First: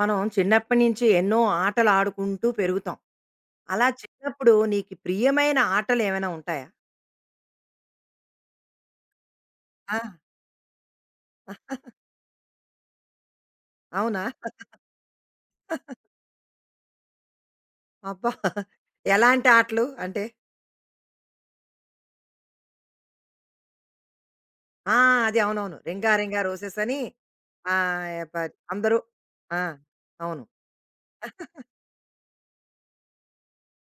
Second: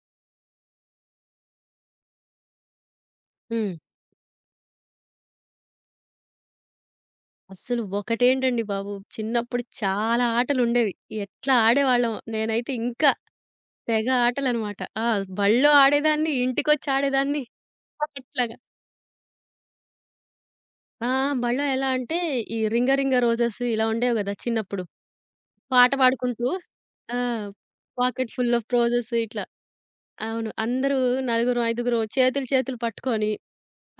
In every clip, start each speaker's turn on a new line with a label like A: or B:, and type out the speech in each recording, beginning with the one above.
A: మనం చిన్నప్పటి నుంచి ఎన్నో ఆటలు ఆడుకుంటూ పెరుగుతాం.
B: హ్మ్.
A: అలా చిన్నప్పుడు నీకు ప్రియమైన ఆటలేమైనా ఉంటాయా?
B: అస్సలు ఒకటేంటండి బాబు! చిన్నప్పుడు
A: ఆ!
B: చాలా ఆటలుండేవి. ఎట్లా ఆడేవాళ్ళం నేనైతే ఇంకా తెగ
A: అవునా?
B: ఆటలనమాట. ఆ! బడిలో ఆడేదాన్ని, ఇంటికొచ్చి ఆడేదాన్ని.
A: అబ్బా!
B: అట్లాగా.
A: ఎలాంటి ఆటలు అంటే?
B: ఆ! బడిలో ఎలా అంటే ఈ 'రింగ రింగ రోజెస్' ఇలా ఉండేవి గదా! చిన్నప్పుడు.
A: ఆ! అది అవునవును.
B: పాట
A: 'రింగా రింగా
B: పాడుకుంటూ
A: రోసెస్' అని
B: ఆ! 'పాకెట్
A: ప
B: ఫుల్ ఆఫ్
A: అందరూ
B: రోజెస్' ఇట్లా.
A: ఆ! అవును.
B: అవును. అందరూ నలుగురం, ఐదుగురం చేతులు చేతులు పట్టుకొని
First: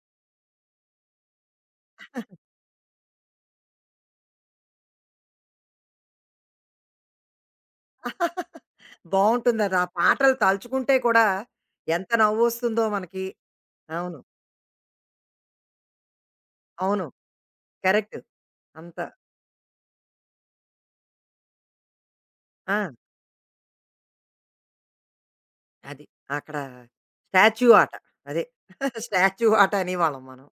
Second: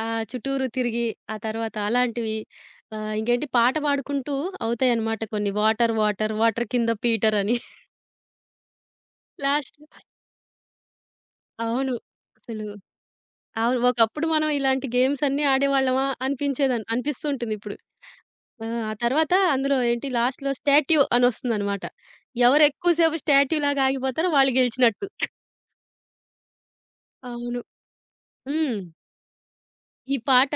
B: ఆ! చుట్టూరు తిరిగి, ఆ తర్వాత అలాంటివి ఇంకేంటి పాట పాడుకుంటూ అవుతాయన్నమాట కొన్ని. వాటర్, వాటర్, వాటర్ కింద పీటర్ అని.
A: బావుంటుందది.
B: లాస్ట్
A: ఆ పాటలు తలుచుకుంటే కూడా
B: అవును.
A: ఎంత
B: అసలు
A: నవ్వొస్తుందో మనకి.
B: అవును.
A: అవును.
B: ఒకప్పుడు మనం ఇలాంటి గేమ్స్ అన్నీ ఆడేవాళ్ళమా అనిపించేదని
A: అవును.
B: అనిపిస్తుంటుంది ఇప్పుడు.
A: కరెక్ట్.
B: ఆ! ఆ
A: అంత
B: తర్వాత అందులో ఏంటి లాస్ట్‌లో స్టాట్యూ అనొస్తుందన్నమాట. ఎవరు
A: ఆ!
B: ఎక్కువ సేపు స్టాట్యూలాగా ఆగిపోతారో వాళ్ళు గెలిచినట్టు.
A: అది. అక్కడ
B: అవును.
A: స్టాచ్యూ ఆట. అదే.
B: హ్మ్.
A: స్టాచ్యూ ఆట
B: ఈ
A: అనేవాళ్ళం మనం.
B: పాట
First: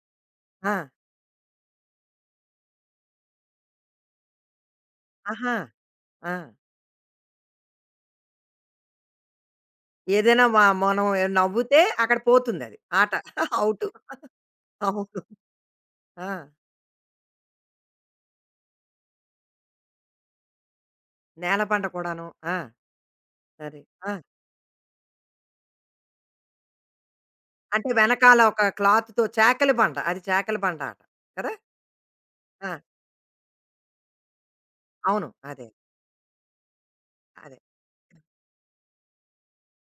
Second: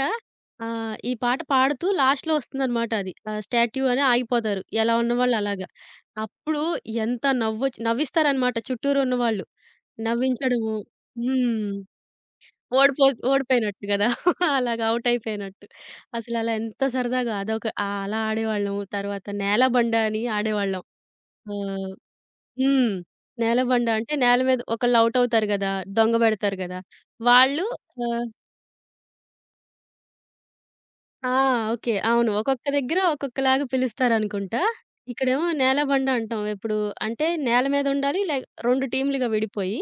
A: ఆ!
B: ఈ పాట పాడుతూ లాస్ట్‌లో వస్తుందనమాట అది. స్టాట్యూ అని ఆగిపోతారు. ఎలా ఉన్నవాళ్ళు
A: ఆహా!
B: అలాగా.
A: ఆ!
B: అప్పుడు ఎంత నవ్వొచ్చి నవ్విస్తారనమాట చుట్టూరు ఉన్నవాళ్ళు.
A: ఏదైనా మ
B: నవ్వించడము.
A: మనం
B: హ్మ్.
A: నవ్వితే అక్కడ పోతుందది
B: ఓడిపో
A: ఆట.
B: ఓడిపోయినట్టు
A: ఔటు.
B: గదా! అలాగా ఔట్
A: అవును.
B: అయిపోయినట్టు.
A: ఆ!
B: అసలలా ఎంత సరదాగా అదొక అలా ఆడేవాళ్ళము. తర్వాత నేలబండ అని ఆడేవాళ్ళం.
A: నేలబండ
B: ఆహ్.
A: కూడాను. ఆ!
B: హ్మ్.
A: అది.
B: నేలబండ అంటే
A: ఆ!
B: నేల మీద ఒకళ్ళు ఔట్ అవుతారు గదా! దొంగ బెడతారు గదా! వాళ్ళు.
A: అంటే
B: ఆహ్.
A: వెనకాల ఒక క్లాత్‌తో చాకిలి బండ. అది చాకిలి బండ ఆట.
B: ఆ!
A: కదా!
B: ఓకే. అవును. ఒక్కొక్క
A: ఆ!
B: దగ్గర ఒక్కొక్కలాగా పిలుస్తారనుకుంటా.
A: అవును.
B: ఇక్కడేమో
A: అదే.
B: నేలబండ అంటాం. ఎప్పుడు అంటే
A: అదే.
B: నేల మీద ఉండాలి. లే 2 టీమ్‌లుగా విడిపోయి,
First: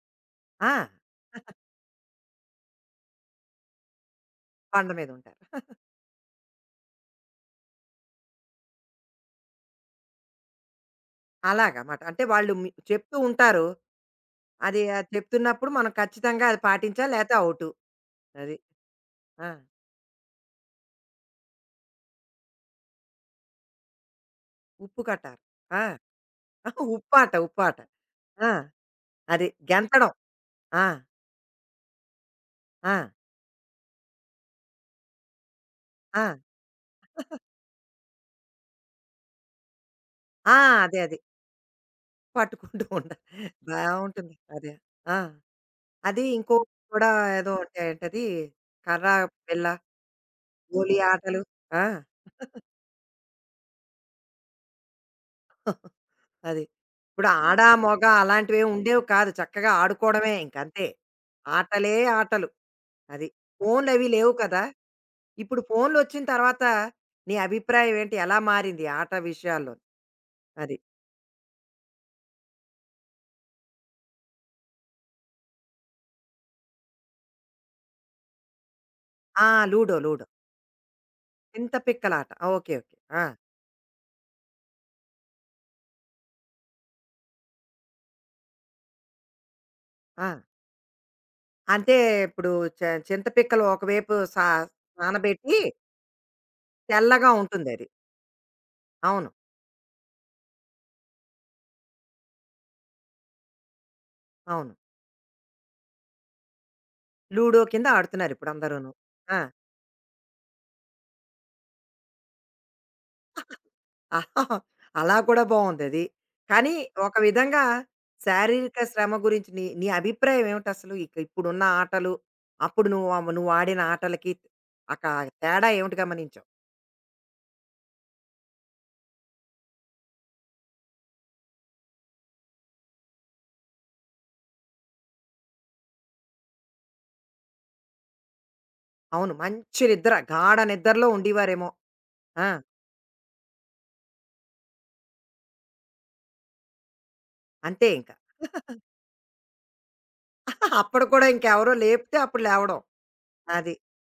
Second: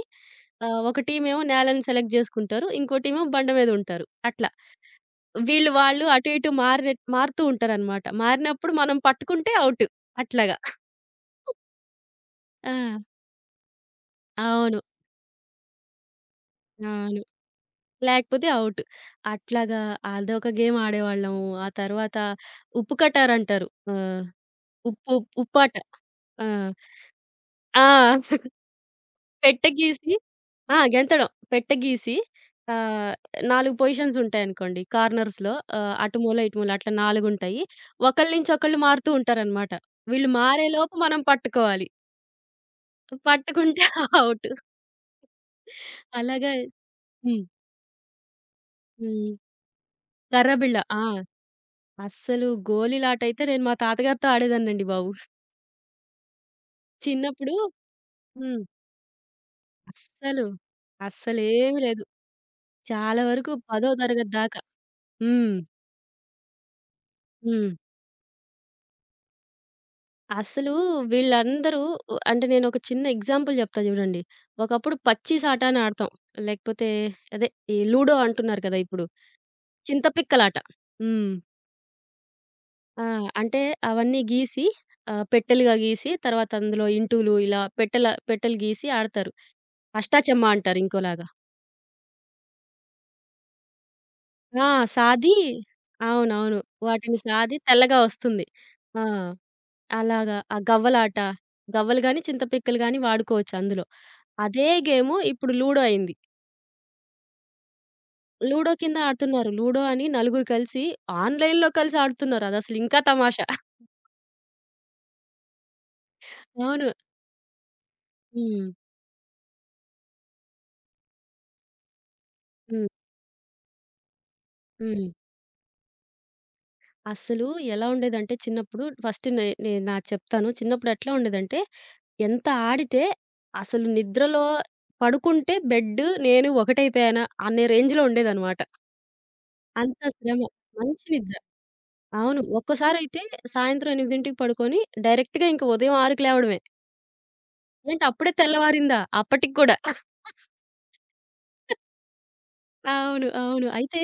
A: ఆ!
B: ఒక టీమేమో నేలని సెలెక్ట్ జేసుకుంటారు. ఇంకో టీమేమో బండ మీద ఉంటారు. అట్లా.
A: బండ మీదుంటారు.
B: వీళ్ళు వాళ్ళు అటు ఇటు మారుతూ ఉంటారనమాట. మారినప్పుడు మనం పట్టుకుంటే ఔటు. అట్లాగా.
A: అలాగమాట. అంటే వాళ్ళు మి
B: ఆ!
A: చెప్తూ ఉంటారు.
B: అవును.
A: అది చెప్తున్నప్పుడు మనం ఖచ్చితంగా అది పాటించాలి.
B: అవును.
A: లేతే ఔటు.
B: లేకపోతే
A: అది.
B: ఔటు.
A: ఆ!
B: అట్లాగా అదొక గేమ్ ఆడేవాళ్ళము. ఆ తర్వాత ఉప్పు కటారంటారు. ఆహ్.
A: ఉప్పు
B: ఉప్పు
A: కట్టారు.
B: ఉప్పాట.
A: ఆ!
B: ఆ!
A: ఉప్పాట. ఉప్పాట.
B: ఆ!
A: ఆ! అది
B: పెట్టె
A: గెంతడం.
B: గీసి. ఆ!
A: ఆ!
B: గెంతడం. పెట్టె గీసి,
A: ఆ!
B: ఆహ్, 4 పొజిషన్స్ ఉంటాయనుకోండి కార్నర్స్‌లో. అటు
A: ఆ!
B: మూల, ఇటు మూల అట్లా 4 ఉంటాయి. ఒకళ్ళ నుంచి ఒకళ్ళు మారుతూ ఉంటారనమాట. వీళ్ళు
A: ఆ!
B: మారేలోపు
A: అదే. అదే.
B: మనం పట్టుకోవాలి.
A: పట్టుకుంటూ ఉండ
B: పట్టుకుంటే
A: బావుంటుంది.
B: ఔట్.
A: అదే. ఆ! అది
B: అలాగా.
A: ఇంకోటి కూడా
B: హ్మ్.
A: ఏదో అంటే ఏంటది కర్ర,
B: హ్మ్.
A: బిళ్ళ,
B: కర్ర బిళ్ళ.
A: గోలీ
B: ఆ!
A: ఆటలు. ఆ!
B: అస్సలు గోలీలాటైతే నేను మా తాతగారితో ఆడేదాన్నండి బాబు.
A: అది. ఇప్పుడు
B: చిన్నప్పుడు.
A: ఆడ, మగ
B: హ్మ్.
A: అలాంటివేం ఉండేవి కాదు. చక్కగా ఆడుకోవడమే
B: అస్సలు.
A: ఇంకంతే.
B: అస్సలేమి
A: ఆటలే
B: లేదు.
A: ఆటలు.
B: చాలా
A: అది.
B: వరకు 10వ
A: ఫోన్లవి
B: తరగతి
A: లేవు
B: దాకా.
A: కదా!
B: హ్మ్.
A: ఇప్పుడు ఫోన్‌లొచ్చిన తర్వాత నీ
B: హ్మ్.
A: అభిప్రాయం ఏంటి? ఎలా మారింది ఆట విషయాల్లో?
B: అసలు
A: అది.
B: వీళ్ళందరూ ఉ అంటే నేనొక చిన్న ఎగ్జాంపుల్ జెప్తా జూడండి. ఒకప్పుడు పచ్చి సాట అని ఆడతాం. లేకపోతే అదే ఈ లూడో అంటున్నారు కదా ఇప్పుడు.
A: ఆ! లూడో.
B: చింతపిక్కలాట. హ్మ్.
A: చింతపిక్కలాట. ఓకే. ఓకే.
B: ఆ!
A: ఆ!
B: అంటే అవన్నీ గీసి, పెట్టెలుగా గీసి తర్వాత అందులో ఇంటులు ఇలా పెట్టెల పెట్టెలు గీసి ఆడతారు.
A: ఆ!
B: అష్టాచెమ్మా అంటారు ఇంకోలాగా.
A: అంటే ఇప్పుడు చ చింతపిక్కలు ఒకవైపు సా
B: ఆ! సాది.
A: నానబెట్టి
B: అవునవును. వాటిని
A: తెల్లగా
B: సాది
A: ఉంటుందది.
B: తెల్లగా వస్తుంది. ఆ!
A: అవును.
B: అలాగా ఆ గవ్వలాట. గవ్వలు గాని, చింతపిక్కలు గాని వాడుకోవచ్చు అందులో. అదే
A: అవును.
B: గేము ఇప్పుడు లూడో అయింది.
A: లూడో కింద ఆడుతున్నారు ఇప్పుడు
B: లూడో
A: అందరూను.
B: కింద
A: ఆ!
B: ఆడుతున్నారు. లూడో అని నలుగురు కలిసి ఆన్‌లైన్‌లో కలిసి ఆడుతున్నారు. అదసలు ఇంకా తమాషా.
A: ఆహా, అలా కూడా బావుందది. కానీ
B: అవును.
A: ఒక విధంగా
B: హ్మ్.
A: శారీరక శ్రమ గురించి నీ నీ అభిప్రాయం ఏమిటసలు? ఇప్పుడున్న ఆటలు,
B: హ్మ్.
A: అప్పుడు నువ్వు ఆడిన ఆటలకి అక
B: హ్మ్.
A: తేడా ఏమిటి గమనించావు?
B: అస్సలు ఎలా ఉండేదంటే చిన్నప్పుడు ఫస్ట్ నేను నాది చెప్తాను. చిన్నప్పుడు ఎట్లా ఉండేదంటే ఎంత ఆడితే అసలు నిద్రలో పడుకుంటే బెడ్ నేను ఒకటైపోయానా అనే రేంజ్‌లో ఉండేదనమాట.
A: అవును. మంచి
B: అంత
A: నిద్ర,
B: శ్రమ.
A: గాఢ
B: మంచి
A: నిద్రలో
B: నిద్ర.
A: ఉండేవారేమో.
B: అవును.
A: ఆ!
B: ఒక్కసారయితే సాయంత్రం 8కి పడుకొని డైరెక్ట్‌గా ఇంక ఉదయం 6కి లేవడమే.
A: అంతే
B: ఏంటి
A: ఇంక.
B: అప్పుడే తెల్లవారిందా? అప్పటికి కూడా.
A: అప్పుడు కూడా ఇంకెవరో లేపితే అప్పుడు లేవడం.
B: అవును. అవును.
A: అది.
B: అయితే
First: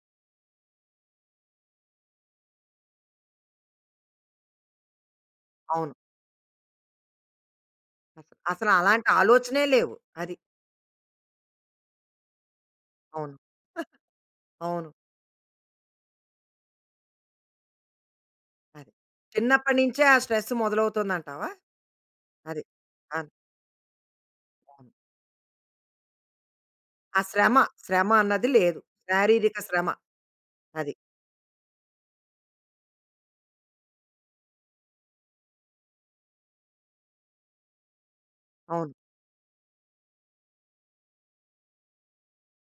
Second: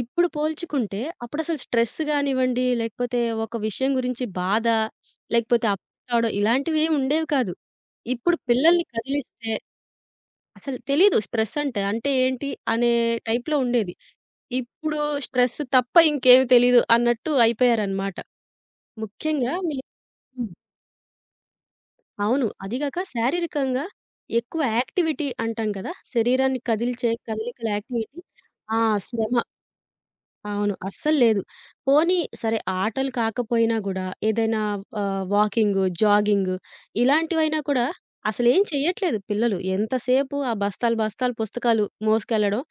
B: ఇప్పుడు పోల్చుకుంటే అప్పుడసలు స్ట్రెస్ గానివ్వండి, లేకపోతే ఒక విషయం గురించి బాధ, లేకపోతే
A: అవును.
B: అప్సెట్ అవ్వడం ఇలాంటివేమి ఉండేవి కాదు.
A: అసలు.
B: ఇప్పుడు పిల్లల్ని
A: అసలలాంటి
B: కదిలిస్తే
A: ఆలోచనే లేవు. అది.
B: అసలు తెలీదు స్ట్రెస్ అంటే, అంటే ఏంటి అనే
A: అవును.
B: టైప్‌లో ఉండేది.
A: అవును.
B: ఇప్పుడు స్ట్రెస్ తప్ప ఇంకేమి తెలీదు అన్నట్టు అయిపోయారనమాట.
A: అది.
B: ముఖ్యంగా మీ.
A: చిన్నప్పటి నుంచే ఆ
B: హ్మ్.
A: స్ట్రెస్ మొదలవుతుందంటావా?
B: అవును.
A: అది.
B: అది గాక
A: అవును.
B: శారీరకంగా ఎక్కువ
A: అవును.
B: యాక్టివిటీ అంటాం కదా! శరీరాన్ని కదిల్చే
A: ఆ శ్రమ,
B: కదలికల
A: శ్రమ
B: యాక్టివిటీ.
A: అన్నది
B: ఆ!
A: లేదు.
B: శ్రమ.
A: శారీరక శ్రమ.
B: అవును.
A: అది.
B: అస్సలు లేదు. పోనీ సరే ఆటలు కాకపోయినా గూడా ఏదైనా, వాకింగు, జాగింగు ఇలాంటివైనా కూడా అసలేం
A: అవును.
B: చెయ్యట్లేదు పిల్లలు. ఎంతసేపు ఆ బస్తాలు, బస్తాలు పుస్తకాలు మోసుకెళ్ళడం,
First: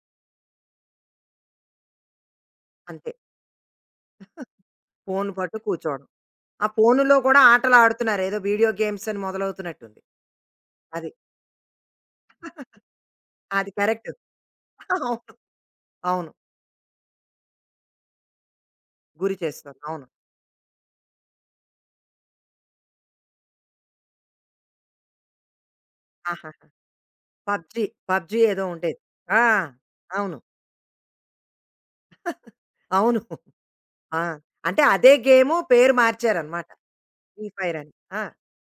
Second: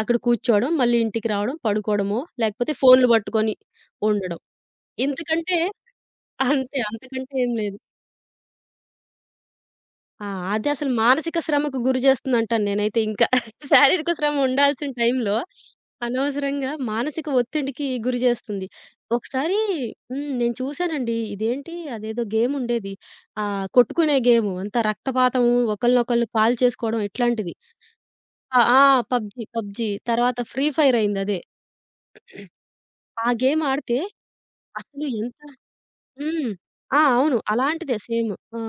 B: అక్కడ కూర్చోవడం, మళ్ళీ ఇంటికి రావడం, పడుకోవడమో లేకపోతే ఫోన్‌లు
A: అంతే.
B: పట్టుకొని ఉండడం.
A: ఫోన్
B: ఇంతకంటే
A: పట్టు కూర్చోవడం. ఆ
B: అంతే.
A: ఫోనులో
B: అంతకంటే
A: కూడా
B: ఏం లేదు.
A: ఆటలాడుతున్నారు. ఏదో వీడియో గేమ్స్ అని మొదలవుతున్నట్టుంది.
B: ఆ! అదసలు
A: అది.
B: మానసిక శ్రమకు గురి చేస్తుందంటాను నేనైతే ఇంకా.
A: అది
B: శారీరక
A: కరెక్ట్.
B: శ్రమ ఉండాల్సిన
A: అవును.
B: టైంలో
A: అవును.
B: అనవసరంగా మానసిక ఒత్తిడికి గురి చేస్తుంది.
A: గురి
B: ఒకసారి.
A: చేస్తుంది. అవును.
B: హ్మ్. నేను చూసానండి. ఇదేంటి అదేదో గేముండేది. కొట్టుకునే గేము. అంతా రక్తపాతము, ఒకళ్ళనొకళ్ళు కాల్
A: ఆహాహా!
B: చేసుకోవడం ఇట్లాంటిది.
A: పబ్‌జీ, పబ్‌జీ
B: ఆ!
A: ఏదో
B: ఆ!
A: ఉండేది.
B: పబ్‌జీ,
A: ఆ!
B: పబ్‌జీ.
A: అవును.
B: తర్వాత ఫ్రీ ఫైర్ అయిందదే.
A: అవును.
B: ఆ గేమ్ ఆడితే
A: ఆ! అంటే
B: అసలు
A: అదే
B: ఎంత.
A: గేము పేరు
B: హ్మ్.
A: మార్చారనమాట.
B: ఆ! అవును.
A: ఫ్రీ ఫైర్ అని.
B: అలాంటిదే
A: ఆ!
B: సేమ్. ఆ!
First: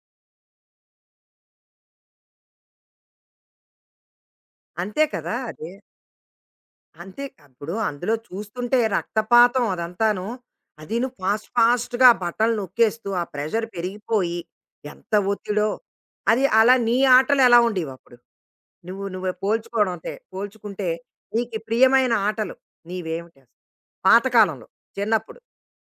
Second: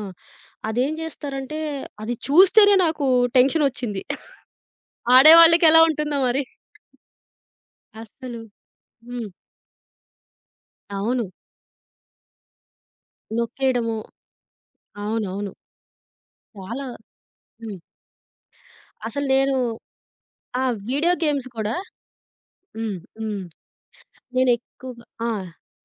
B: అదేం చేస్తారంటే అది చూస్తేనే నాకు టెన్షనొచ్చింది.
A: అంతే కదా! అది.
B: ఆడేవాళ్ళకెలా ఉంటుందో మరి.
A: అంతే అప్పుడు అందులో
B: అస్సలు.
A: చూస్తుంటే
B: హ్మ్.
A: రక్తపాతం అదంతాను. అదీను
B: అవును.
A: ఫాస్ట్‌గా బటన్లు నొక్కేస్తూ ఆ ప్రెషర్
B: నొక్కేయడము.
A: పెరిగిపోయి ఎంత
B: అవునవును.
A: ఒత్తిడో. అది అలా
B: చాలా.
A: నీ ఆటలు ఎలా
B: హ్మ్.
A: ఉండేవప్పుడు? నువ్వు
B: అసలు
A: నువ్వే
B: నేను.
A: పోల్చుకోవడం అంటే
B: ఆ!
A: పోల్చుకుంటే
B: వీడియో గేమ్స్
A: నీకు
B: కూడా.
A: ప్రియమైన ఆటలు
B: హ్మ్.
A: నీవేమిటి
B: హ్మ్.
A: అసలు? పాతకాలంలో
B: నేనెక్కువగా. ఆ!
A: చిన్నప్పుడు.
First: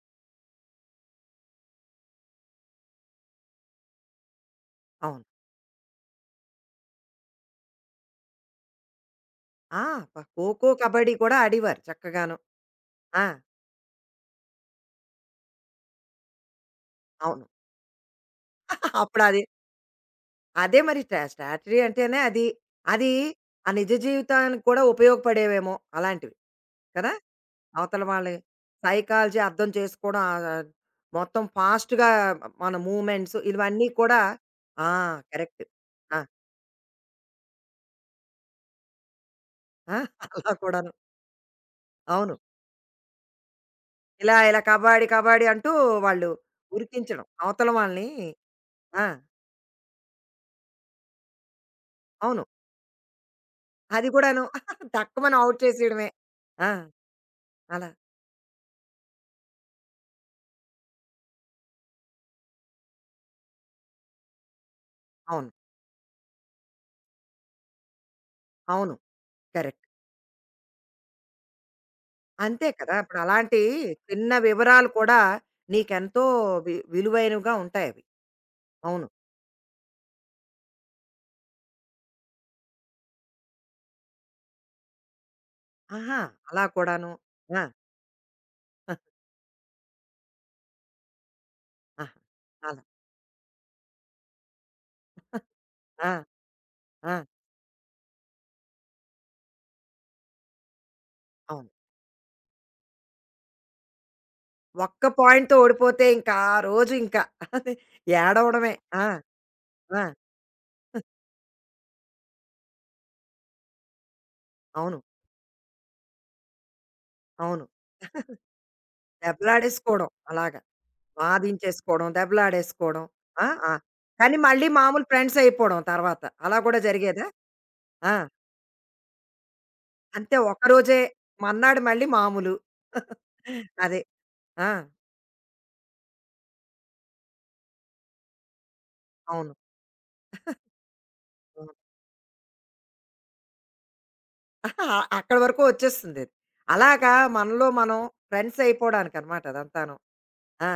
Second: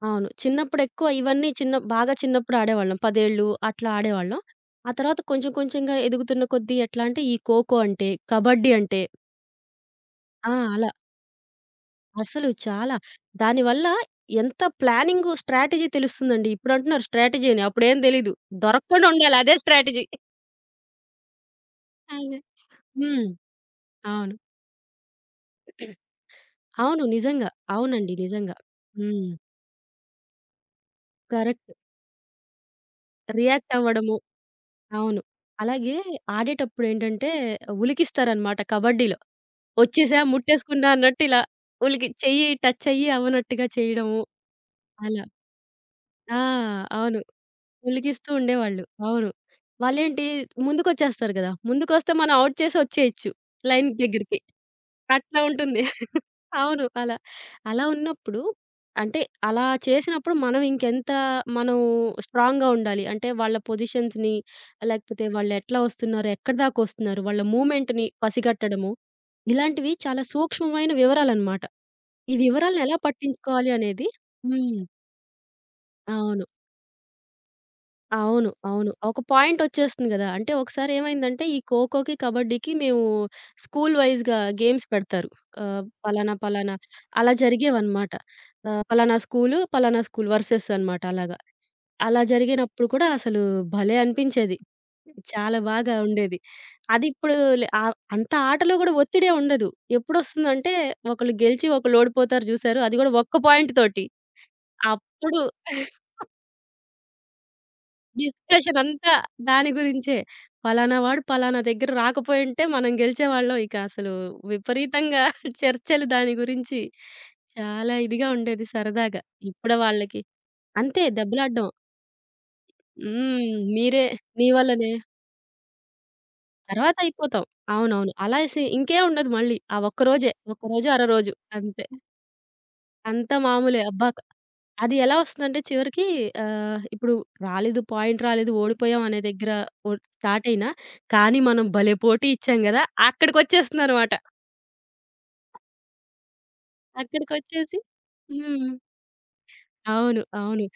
B: అవును. చిన్నప్పుడెక్కువ ఇవన్నీ చిన్న బాగా చిన్నప్పుడు ఆడేవాళ్ళం. 10 ఏళ్ళు అట్లా ఆడేవాళ్ళం. ఆ తర్వాత
A: అవును.
B: కొంచెం కొంచెంగా ఎదుగుతున్న కొద్దీ ఎట్లా అంటే ఈ ఖోఖో అంటే, కబడ్డీ అంటే.
A: ఆ! అబ్బా!
B: ఆ!
A: ఖోఖో,
B: అలా.
A: కబడ్డీ కూడా ఆడేవారు చక్కగాను.
B: అసలు చాలా.
A: ఆ!
B: దానివల్ల ఎంత ప్లానింగు, స్ట్రాటజీ తెలుస్తుందండి. ఇప్పుడు అంటున్నారు
A: అవును.
B: స్ట్రాటజీ అని. అప్పుడేం తెలీదు. దొరకకుండా ఉండాలి.
A: అప్పుడది
B: అదే స్ట్రాటజీ.
A: అదే మరి స్ట్రాటజీ అంటేనే
B: అదే.
A: అది. అది
B: హ్మ్.
A: ఆ నిజ
B: అవును.
A: జీవితానికి కూడా ఉపయోగపడేవేమో అలాంటివి
B: అవును.
A: కదా!
B: నిజంగా.
A: అవతల
B: అవునండి.
A: వాళ్ళవి
B: నిజంగా. హ్మ్.
A: సైకాలజీ అర్థం చేసుకోవడం ఆహ్, ఆహ్, మొత్తం
B: కరెక్ట్.
A: ఫాస్ట్‌గా మన మూవ్‌మెంట్స్
B: రియాక్ట్
A: ఇవన్నీ
B: అవ్వడము.
A: కూడా ఆ!
B: అవును.
A: కరెక్ట్.
B: అలాగే
A: ఆ!
B: ఆడేటప్పుడేంటంటే ఉలికిస్తారనమాట కబడ్డీలో.
A: ఆ!
B: "ఒచ్చేసా,
A: అలా
B: ముట్టేసుకున్నా"
A: కూడాను.
B: అన్నట్టు ఇలా ఉలికి
A: అవును.
B: చెయ్యి టచ్ అయ్యి అవ్వనట్టుగా చేయడము.
A: ఇలా ఇలా కబాడీ,
B: అలా.
A: కబాడీ అంటూ వాళ్ళు
B: ఆ! అవును.
A: ఉరికించడం. అవతల వాళ్ళని
B: ఉలికిస్తూ ఉండేవాళ్ళు.
A: ఆ!
B: అవును. వాళ్ళేంటి ముందుకొచ్చేస్తారు గదా! ముందుకొస్తే మనం
A: అవును.
B: ఔట్ చేసి ఒచ్చేయొచ్చు లైన్
A: అది
B: దగ్గరికి.
A: కూడాను. టక్కుమని
B: అట్లా
A: ఔట్
B: ఉంటుంది.
A: చేసేయడమే. ఆ!
B: అవును. అలా. అలా
A: అలా.
B: ఉన్నప్పుడు అంటే అలా చేసినప్పుడు మనం ఇంకెంత మనం స్ట్రాంగ్‌గా ఉండాలి. అంటే వాళ్ళ పొజిషన్స్‌ని, లేకపోతే
A: అవును.
B: వాళ్ళెట్లా వస్తున్నారు? ఎక్కడిదాకొస్తున్నారు? వాళ్ళ మూవ్‌మెంట్‌ని పసిగట్టడము.
A: అవును. కరెక్ట్.
B: ఇలాంటివి చాలా సూక్ష్మమైన వివరాలనమాట. ఈ
A: అంతే
B: వివరాలను
A: కదా!
B: ఎలా
A: ఇప్పుడు అలాంటి
B: పట్టించుకోవాలి అనేది.
A: చిన్న
B: హ్మ్.
A: వివరాలు కూడా నీకెంతో
B: అవును.
A: వి విలువైనవిగా ఉంటాయవి.
B: అవును. అవును.
A: అవును.
B: ఒక పాయింటొచ్చేస్తుంది గదా! అంటే ఒకసారి ఏమైందంటే ఈ ఖోఖోకి, కబడ్డీకి మేము స్కూల్ వైస్‌గా గేమ్స్ పెడతారు.
A: ఆహా!
B: పలానా,
A: అలా
B: పలానా
A: కూడాను.
B: అలా
A: ఆ!
B: జరిగేవన్నమాట. పలానా స్కూలు, పలానా స్కూలు వర్సెస్ అన్నమాట అలాగా.
A: ఆహా!
B: అలా
A: అలా.
B: జరిగినప్పుడు కూడా అసలు భలే అనిపించేది. చాలా బాగా
A: ఆ!
B: ఉండేది.
A: ఆ!
B: అదిప్పుడు లే, అంత ఆటలో గూడా ఒత్తిడే ఉండదు. ఎప్పుడొస్తుందంటే ఒకళ్ళు గెలిచి
A: అవును.
B: ఒకళ్ళు ఓడిపోతారు జూసారు అది గూడా ఒక్క పాయింట్ తోటి.
A: ఒక్క
B: అప్పుడు
A: పాయింట్‌తో ఓడిపోతే ఇంకా ఆ రోజు ఇంకా అదే ఏడవడమే.
B: డిస్కషన్
A: ఆ!
B: అంతా దాని
A: ఆ!
B: గురించే. పలానా వాడు పలానా దగ్గర రాకపోయుంటే మనం గెలిచేవాళ్ళం. ఇక అసలు
A: అవును.
B: విపరీతంగా చర్చలు దాని గురించి
A: అవును.
B: చాలా ఇదిగా ఉండేది సరదాగా. ఇప్పుడు
A: దెబ్బలాడేసుకోవడం
B: వాళ్ళకి
A: అలాగా.
B: అంతే దెబ్బలాడ్డం.
A: వాదించేసుకోవడం, దెబ్బలాడేసుకోవడం. ఆ!
B: హ్మ్.
A: ఆ!
B: మీరే
A: కానీ
B: నీ
A: మళ్ళీ
B: వల్లనే
A: మామూలు ఫ్రెండ్సయిపోవడం తర్వాత. అలా కూడా
B: తర్వాత
A: జరిగేదా?
B: అయిపోతాం. అవునవును.
A: ఆ!
B: అలా అనేసి ఇంకేం ఉండదు మళ్ళీ. ఆ ఒక్కరోజే.
A: అంతే
B: ఒక్కరోజు
A: ఒకరోజే.
B: అరరోజు
A: మర్నాడు
B: అంతే.
A: మళ్ళీ మామూలు.
B: అంతా మామూలే.
A: అదే.
B: అబ్బా!
A: ఆ!
B: అది ఎలా వస్తుందంటే చివరికి, ఇప్పుడు రాలేదు, పాయింట్ రాలేదు, ఓడిపోయాం అనే దగ్గర
A: అవును.
B: ఓడ్ స్టార్ట్ అయినా, కానీ మనం
A: అవును.
B: భలే పోటీ ఇచ్చాం గదా! అక్కడికొచ్చేస్తుందనమాట.
A: ఆహా, అక్కడి వరకు వచ్చేస్తుందది. అలాగా మనలో
B: అక్కడికొచ్చేసి.
A: మనం ఫ్రెండ్స్
B: హ్మ్.
A: అయిపోవడానికనమాట అదంతాను.
B: అవును. అవును.
A: ఆ!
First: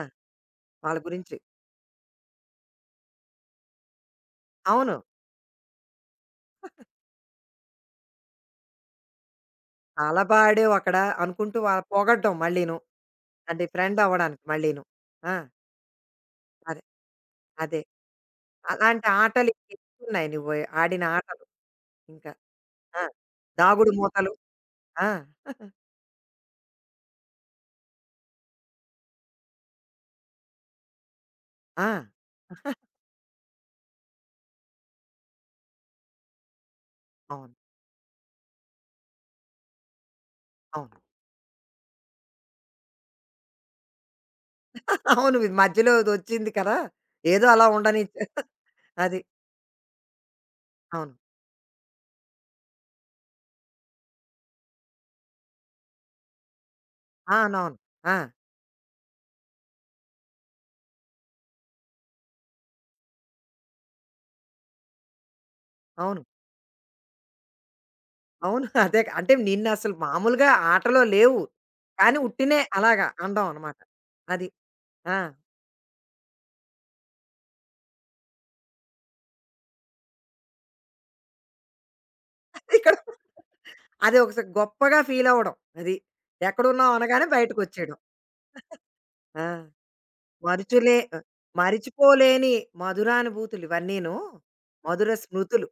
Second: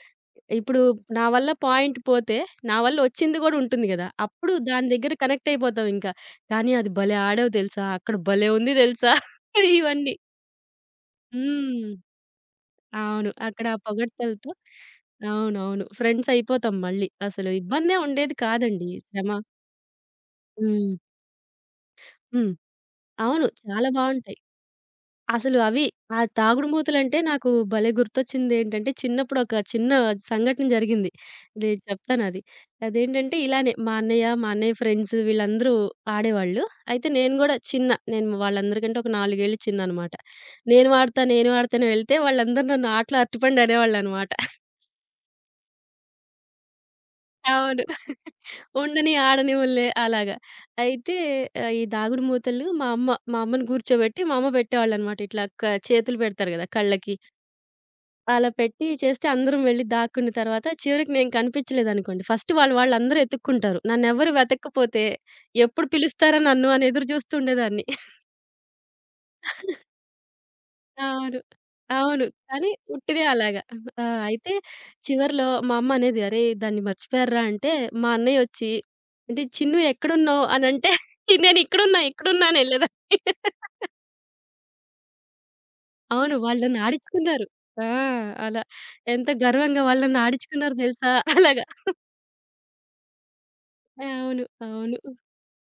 B: ఇప్పుడు
A: వాళ్ళ
B: నా
A: గురించి.
B: వల్ల పాయింట్ పోతే, నా వల్ల ఒచ్చింది గూడా ఉంటుంది గదా! అప్పుడు దాని
A: అవును.
B: దగ్గర కనెక్ట్ అయిపోతాం ఇంకా. కానీ అది భలే ఆడావు తెలుసా! అక్కడ భలే ఉంది తెలుసా! ఇవన్నీ.
A: చాలా బా ఆడావు అక్కడ అనుకుంటూ వాళ్ళ
B: హ్మ్.
A: పొగడ్డం మళ్ళీను.
B: అవును.
A: అంటే
B: అక్కడ ఆ
A: ఫ్రెండ్ అవ్వడానికి
B: పొగడ్తలతో
A: మళ్ళీను. ఆ!
B: అవునవును. ఫ్రెండ్స్ అయిపోతాం
A: అదే.
B: మళ్ళీ. అసలు
A: అదే.
B: ఇబ్బందే ఉండేది కాదండి.
A: అలాంటి
B: శ్రమ.
A: ఆటలు ఇంకెన్నున్నాయి నువ్వు
B: హ్మ్.
A: ఆడిన ఆటలు ఇంకా?
B: హ్మ్.
A: ఆ!
B: అవును. చాలా
A: దాగుడు మూతలు.
B: బావుంటాయి.
A: ఆ!
B: అసలు అవి ఆ తాగుడుమూతలంటే నాకు భలే గుర్తొచ్చిందేంటంటే, చిన్నప్పుడు ఒక చిన్న సంఘటన జరిగింది. నేను
A: ఆ!
B: చెప్తానది. అదేంటంటే ఇలానే మా అన్నయ్య, మా అన్నయ్య ఫ్రెండ్స్ వీళ్ళందరూ ఆడేవాళ్ళు. అయితే నేను
A: అవును.
B: గూడా చిన్న. నేను వాళ్ళందరికంటే ఒక 4 ఏళ్ళు చిన్ననమాట. నేను
A: అవును.
B: ఆడతా, నేను ఆడతా అని వెళ్తే వాళ్ళందరూ నన్ను ఆటలో అరటిపండు అనేవాళ్ళనమాట.
A: అవును. ఇది మధ్యలో ఇదొచ్చింది కదా! ఏదో అలా
B: అవును.
A: ఉండనిచ్చారు.
B: ఉండని
A: అది.
B: ఆడనివ్వలే అలాగా.
A: అవును.
B: అయితే, ఈ దాగుడు మూతలు మా అమ్మని కూర్చోబెట్టి మా అమ్మ పెట్టేవాళ్ళనమాట. ఇట్లా క చేతులు పెడతారు గదా! కళ్ళకి.
A: ఆ, అవునవును. ఆ!
B: అలా పెట్టి చేస్తే అందరం వెళ్లి దాక్కున్న తర్వాత చివరికి నేను కనిపించలేదనుకోండి, ఫస్ట్ వాళ్ళు వాళ్ళందరూ ఎతుక్కుంటారు. నన్నెవరు వెతక్కపోతే ఎప్పుడు
A: అవును.
B: పిలుస్తారా నన్ను అని ఎదురు చూస్తూ ఉండేదాన్ని.
A: అవును. అదే క- అంటే నిన్నసలు మామూలుగా ఆటలో
B: అవును.
A: లేవు. కానీ
B: అవును.
A: ఉట్టినే
B: కానీ
A: అలాగా
B: ఉట్టినే
A: అనడం
B: అలాగా.
A: అనమాట.
B: ఆ!
A: అది.
B: అయితే
A: ఆ!
B: చివర్లో మా అమ్మ అనేది, "అరేయ్! దాన్ని మర్చిపోయార్రా" అంటే, మా అన్నయ్యొచ్చి, "అంటే చిన్ను ఎక్కడున్నావు?" అనంటే, "నేనిక్కడున్నా, ఇక్కడున్నా" అని
A: ఇక్కడ
B: ఎళ్ళేదాన్ని.
A: అది ఒకసారి గొప్పగా ఫీలవ్వడం. అది.
B: అవును. వాళ్ళు నన్ను
A: ఎక్కడున్నాం అనగానే
B: ఆడించుకున్నారు. ఆ!
A: బయటకొచ్చేయడం.
B: అలా. ఎంత
A: ఆ!
B: గర్వంగా వాళ్ళు నన్ను ఆడించుకున్నారు
A: మరుచులే
B: తెలుసా? అలాగా.
A: మరిచిపోలేని మధురానుభూతులు ఇవన్నీను.
B: అవును. అవును.
A: మధుర స్మృతులు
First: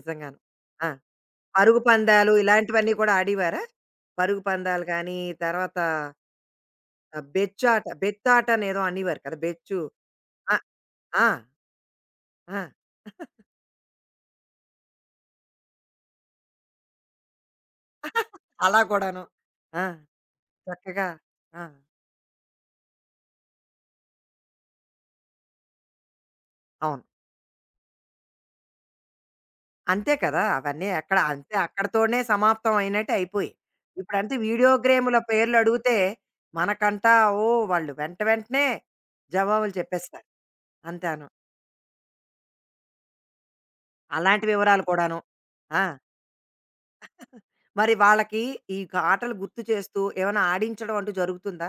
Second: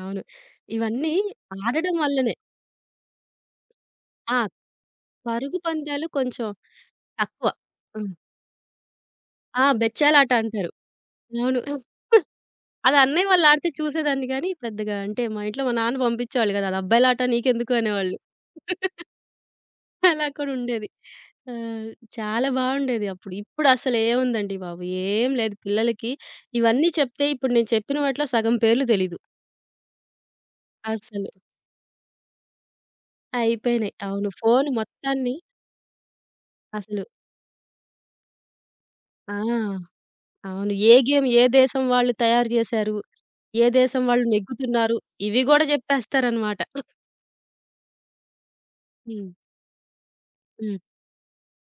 B: అవును.
A: ఆ!
B: ఇవన్నీ
A: పరుగు
B: ఆడడం
A: పందాలు
B: వల్లనే.
A: ఇలాంటివన్నీ కూడా ఆడేవారా?
B: ఆ!
A: పరుగు పందాలు గానీ,
B: పరుగు
A: తర్వాత
B: పందాలు కొంచెం తక్కువ.
A: బెచ్చాట
B: హ్మ్.
A: బెత్తాట అనేదో అనేవారు కదా!
B: ఆ!
A: బెచ్చు.
B: బెచ్చాలాట
A: ఆ!
B: అంటారు.
A: ఆ!
B: అవును.
A: ఆ!
B: అది అన్నయ్య వాళ్ళు ఆడితే చూసేదాన్ని గానీ, పెద్దగా అంటే మా ఇంట్లో మా నాన్న పంపించేవాళ్ళు గాదు. "అది అబ్బాయిలాట నీకెందుకు" అనేవాళ్ళు.
A: అలా కూడాను. ఆ!
B: అలా కూడా ఉండేది.
A: చక్కగా ఆ!
B: ఆహ్. చాలా బావుండేది అప్పుడు. ఇప్పుడసలు ఏముందండి బాబు! ఏం లేదు పిల్లలకి. ఇవన్నీ
A: అవును.
B: చెప్తే ఇప్పుడు నేను చెప్పిన వాటిలో సగం పేర్లు తెలీదు.
A: అంతే కదా! అవన్నీ ఎక్కడ
B: అసలు.
A: అంతే అక్కడితోనే సమాప్తం అయినట్టు అయిపోయాయి.
B: అయిపోయినాయి. అవును.
A: ఇప్పుడంటే
B: ఫోను
A: వీడియో గేముల
B: మొత్తాన్ని
A: పేర్లు అడిగితే
B: అసలు.
A: మనకంటా ఓ వాళ్ళు వెంటనే
B: ఆ!
A: జవాబులు చెప్పేస్తారు.
B: అవును. ఏ గేమ్
A: అంతాను.
B: ఏ దేశం వాళ్ళు తయారు జేశారు, ఏ దేశం వాళ్ళు
A: అలాంటి వివరాలు
B: నెగ్గుతున్నారు,
A: కూడాను.
B: ఇవి గూడా
A: ఆ!
B: జెప్పేస్తారనమాట.
A: మరి వాళ్ళకి ఈ క
B: హ్మ్.
A: ఆటలు గుర్తు చేస్తూ ఏమైనా
B: హ్మ్.
A: ఆడించడం అంటూ జరుగుతుందా?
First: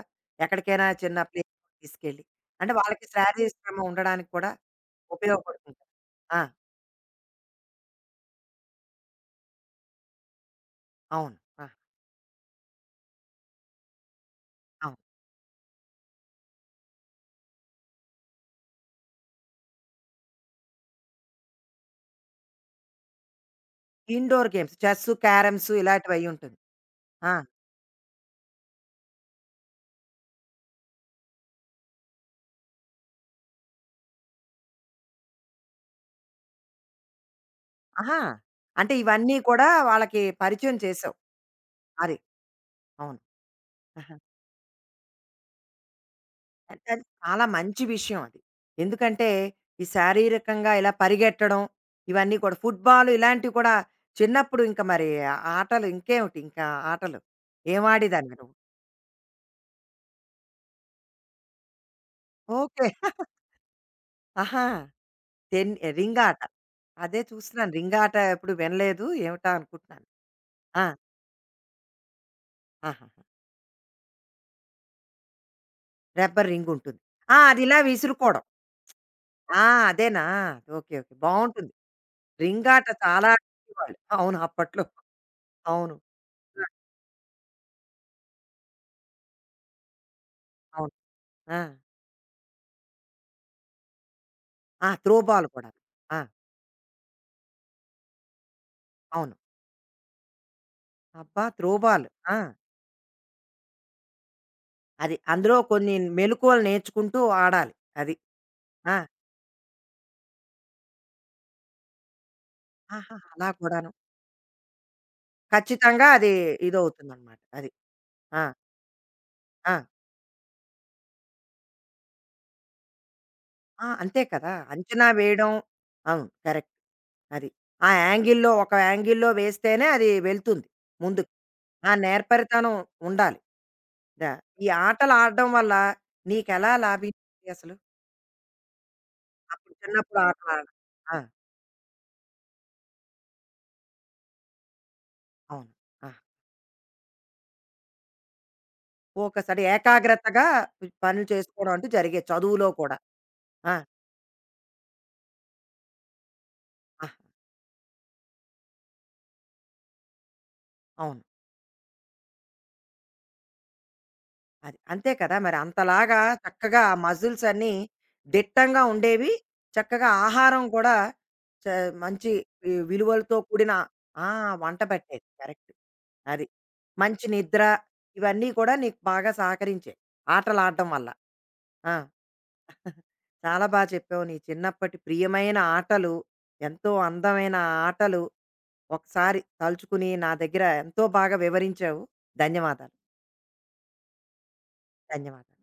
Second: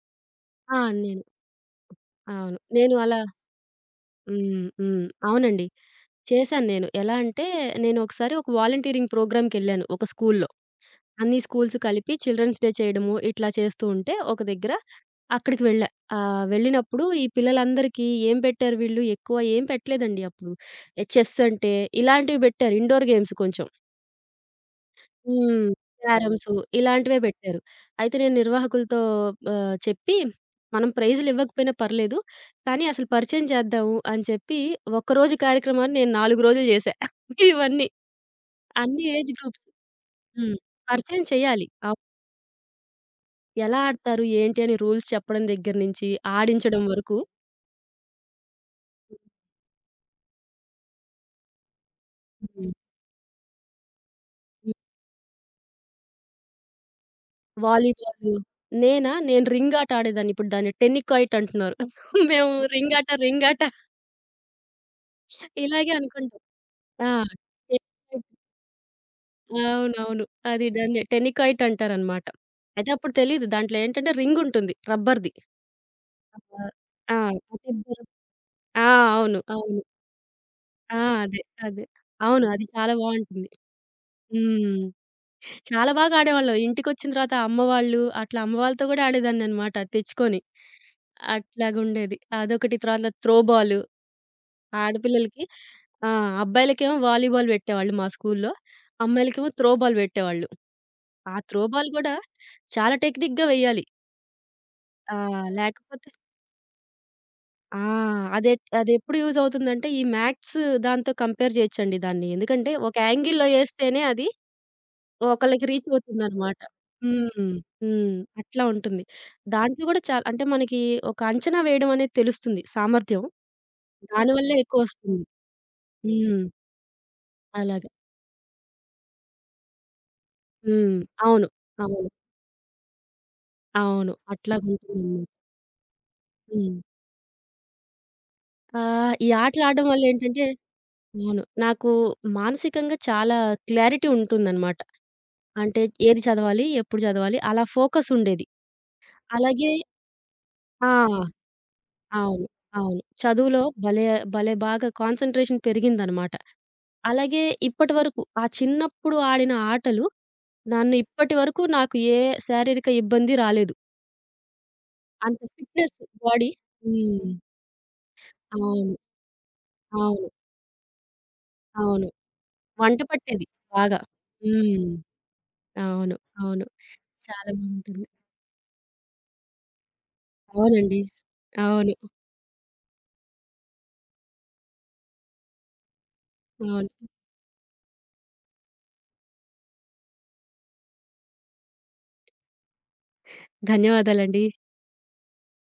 B: ఆ!
A: ఎక్కడికైనా చిన్న
B: నేను.
A: ప్లేస్‌కి తీసుకెళ్ళి?
B: అవును.
A: అంటే
B: నేను
A: వాళ్ళకి
B: అలా.
A: శారీరక శ్రమ ఉండడానికి కూడా
B: హ్మ్. హ్మ్. అవునండి.
A: ఉపయోగపడుతుంది. ఆ!
B: చేశాను నేను. ఎలా అంటే, నేనొకసారి ఒక వాలంటీరింగ్ ప్రోగ్రామ్‌కెళ్ళాను ఒక స్కూల్‌లో.
A: అవును.
B: అన్ని
A: ఆ!
B: స్కూల్స్ కలిపి చిల్డ్రన్స్ డే చేయడము, ఇట్లా చేస్తూ ఉంటే ఒక దగ్గర
A: అవును.
B: అక్కడికి వెళ్ళా. వెళ్ళినప్పుడు ఈ పిల్లలందరికీ ఏం పెట్టారు వీళ్ళు ఎక్కువ ఏం పెట్టలేదండి అప్పుడు. చెస్ అంటే ఇలాంటివి పెట్టారు. ఇండోర్ గేమ్స్ కొంచెం.
A: ఇండోర్ గేమ్స్ చెస్సు,
B: హ్మ్.
A: క్యారమ్స్ ఇలాంటివి
B: క్యారమ్సు
A: అయ్యుంటుంది.
B: ఇలాంటివే
A: ఆ!
B: బెట్టారు. అయితే నేను నిర్వాహకులతో, చెప్పి మనం ప్రైజులివ్వకపోయినా పర్లేదు. కానీ అసలు పరిచయం చేద్దాము అని చెప్పి ఒక్కరోజు కార్యక్రమాన్ని నేను 4 రోజులు జేశా. ఇవన్నీ.
A: ఆహా! అంటే
B: అన్ని ఏజ్
A: ఇవన్నీ
B: గ్రూప్స్.
A: కూడా వాళ్ళకి
B: హ్మ్.
A: పరిచయం చేసావు.
B: పరిచయం చేయాలి. అవ్.
A: అది. అవును.
B: ఎలా
A: ఆహా!
B: ఆడతారు? ఏంటి? అని రూల్స్ చెప్పడం దగ్గర నుంచి
A: అది
B: ఆడించడం
A: అది
B: వరకు.
A: చాలా మంచి విషయం అది. ఎందుకంటే ఈ శారీరకంగా ఇలా పరిగెట్టడం ఇవన్నీ కూడా
B: హ్మ్.
A: ఫుట్‌బాల్ ఇలాంటివి కూడా చిన్నప్పుడు
B: హ్మ్.
A: ఇంకా మరి ఆ ఆటలు ఇంకేమిటి ఇంకా ఆటలు? ఏం
B: వాలీబాలు.
A: ఆడేదానివి నువ్వు?
B: నేనా? నేను రింగ్ ఆట ఆడేదాన్ని. ఇప్పుడు దాన్ని టెన్నికాయిట్ అంటున్నారు. మేము
A: ఓకే.
B: రింగ్ ఆట, రింగ్ ఆట
A: ఆహా! టెన్
B: ఇలాగే
A: రింగ్ ఆట.
B: అనుకుంటాం. ఆ!
A: అదే చూస్తున్నాను రింగ్ ఆట ఎప్పుడు వినలేదు ఏమిటా అనుకుంటున్నాను.
B: అవునవును. అది
A: ఆ!
B: దాన్ని టెనికాయిట్ అంటారనమాట. అయితే
A: ఆహా!
B: అప్పుడు తెలీదు. దాంట్లో ఏంటంటే రింగుంటుంది రబ్బర్‌ది.
A: రబ్బర్
B: అబ్బా!
A: రింగ్ ఉంటుంది.
B: ఆ!
A: ఆ! అది ఇలా
B: ప్రతిద్దరు.
A: విసురుకోవడం.
B: ఆ! అవును.
A: ఆ!
B: అవును.
A: అదేనా? ఓకే.
B: ఆ!
A: ఓకే.
B: అదే.
A: బావుంటుంది.
B: అదే. అవును. అది
A: రింగ్ ఆట
B: చాలా
A: చాలా
B: బావుంటుంది.
A: ఆడేవాళ్ళు. అవును
B: హ్మ్.
A: అప్పట్లో.
B: చాలా
A: అవును.
B: బాగా ఆడేవాళ్ళం.
A: ఆ!
B: ఇంటికొచ్చిన తర్వాత అమ్మ వాళ్ళు, అట్లా అమ్మ వాళ్ళతో గూడా ఆడేదాన్ననమాట తెచ్చుకొని.
A: అవును. ఆ!
B: అట్లాగుండేది. అదొకటి. తర్వాత త్రో బాలు
A: ఆ! త్రో
B: ఆడపిల్లలకి.
A: బాల్ కూడా.
B: ఆ!
A: ఆ!
B: అబ్బాయిలకేమో వాలీబాల్ పెట్టేవాళ్ళు మా స్కూల్లో.
A: అవును.
B: అమ్మాయిలకేమో త్రో బాల్ పెట్టేవాళ్ళు. ఆ
A: అబ్బా!
B: Throw
A: throw
B: ball
A: ball.
B: గూడా
A: ఆ!
B: చాలా టెక్నిక్‌గా వెయ్యాలి. ఆ!
A: అది అందులో కొన్ని
B: లేకపోతే.
A: మెలుకువలు నేర్చుకుంటూ ఆడాలి.
B: ఆ!
A: అది.
B: అదెట్
A: ఆ!
B: అదెప్పుడు యూజ్ అవుతుందంటే, ఈ మ్యాథ్స్ దాంతో కంపేర్ చేయొచ్చండి దాన్ని. ఎందుకంటే, ఒక
A: ఆహాహా!
B: యాంగిల్‌లో
A: అలా కూడాను.
B: ఏస్తేనే అది ఒకళ్ళకి రీచ్
A: ఖచ్చితంగా అది
B: అవుతుందనమాట.
A: ఇదవుతుందనమాట.
B: హ్మ్.
A: అది.
B: హ్మ్.
A: ఆ!
B: అట్లా ఉంటుంది. దాంట్లో
A: ఆ!
B: గూడా చాలా అంటే, మనకి ఒక అంచనా వేయడం అనేది తెలుస్తుంది సామర్థ్యం.
A: ఆ! అంతే కదా!
B: దానివల్లే
A: అంచనా
B: ఎక్కువొస్తుంది.
A: వేయడం అవును.
B: హ్మ్.
A: కరెక్ట్. అది.
B: అలాగా.
A: ఆ యాంగిల్‌లో ఒక యాంగిల్‌లో వేస్తేనే అది వెళ్తుంది
B: హ్మ్.
A: ముందుకు.
B: అవును.
A: ఆ
B: అవును.
A: నేర్పరితనం ఉండాలి.
B: అవును.
A: ద ఈ ఆటలు
B: అట్లాగుంటుందనమాట.
A: ఆడడం వల్ల నీకెలా
B: హ్మ్.
A: లాభించింది అసలు?
B: ఈ
A: అప్పుడు
B: ఆటలాడడం
A: చిన్నప్పుడు
B: వల్లేంటంటే
A: ఆటలాడడం? ఆ!
B: అవును. నాకు మానసికంగా చాలా క్లారిటీ ఉంటుందనమాట.
A: అవును.
B: అంటే
A: ఆ!
B: ఏది చదవాలి? ఎప్పుడు చదవాలి? అలా ఫోకస్ ఉండేది.
A: ఫోకస్ అంటే
B: అలాగే.
A: ఏకాగ్రతగా
B: ఆ!
A: పనులు చేసుకోవడం అంటూ జరిగేది
B: అవును.
A: చదువులో కూడా.
B: అవును. చదువులో
A: ఆ!
B: భలే భలే బాగా కాన్సంట్రేషన్ పెరిగిందనమాట.
A: ఆ!
B: అలాగే ఇప్పటి వరకు ఆ చిన్నప్పుడు ఆడిన ఆటలు నన్ను
A: అవును.
B: ఇప్పటి వరకు నాకు ఏ శారీరక ఇబ్బంది రాలేదు.
A: అది. అంతే కదా!
B: అంత
A: మరి
B: ఫిట్‌నెస్
A: అంతలాగా
B: బాడీ.
A: చక్కగా ఆ
B: హ్మ్.
A: మజిల్స్ అన్నీ దిట్టంగా
B: అవును.
A: ఉండేవి. చక్కగా
B: అవును.
A: ఆహారం కూడా చ
B: అవును.
A: మంచి వి
B: వంట
A: విలువలతో
B: పట్టేది
A: కూడిన
B: బాగా.
A: ఆ! వంట
B: హ్మ్.
A: పట్టేది. కరెక్ట్.
B: అవును.
A: అది.
B: అవును.
A: మంచి
B: చాలా
A: నిద్ర
B: బావుంటుంది.
A: ఇవన్నీ కూడా నీకు బాగా సహకరించాయి. ఆటలాడడం
B: అవునండి.
A: వల్ల.
B: అవును.
A: ఆ! చాలా బా చెప్పావు. నీ చిన్నప్పటి ప్రియమైన ఆటలు,
B: అవును.
A: ఎంతో అందమైన ఆటలు ఒకసారి తలుచుకుని నా దగ్గర ఎంతో బాగా వివరించావు. ధన్యవాదాలు.
B: ధన్యవాదాలండి.
A: ధన్యవాదాలు.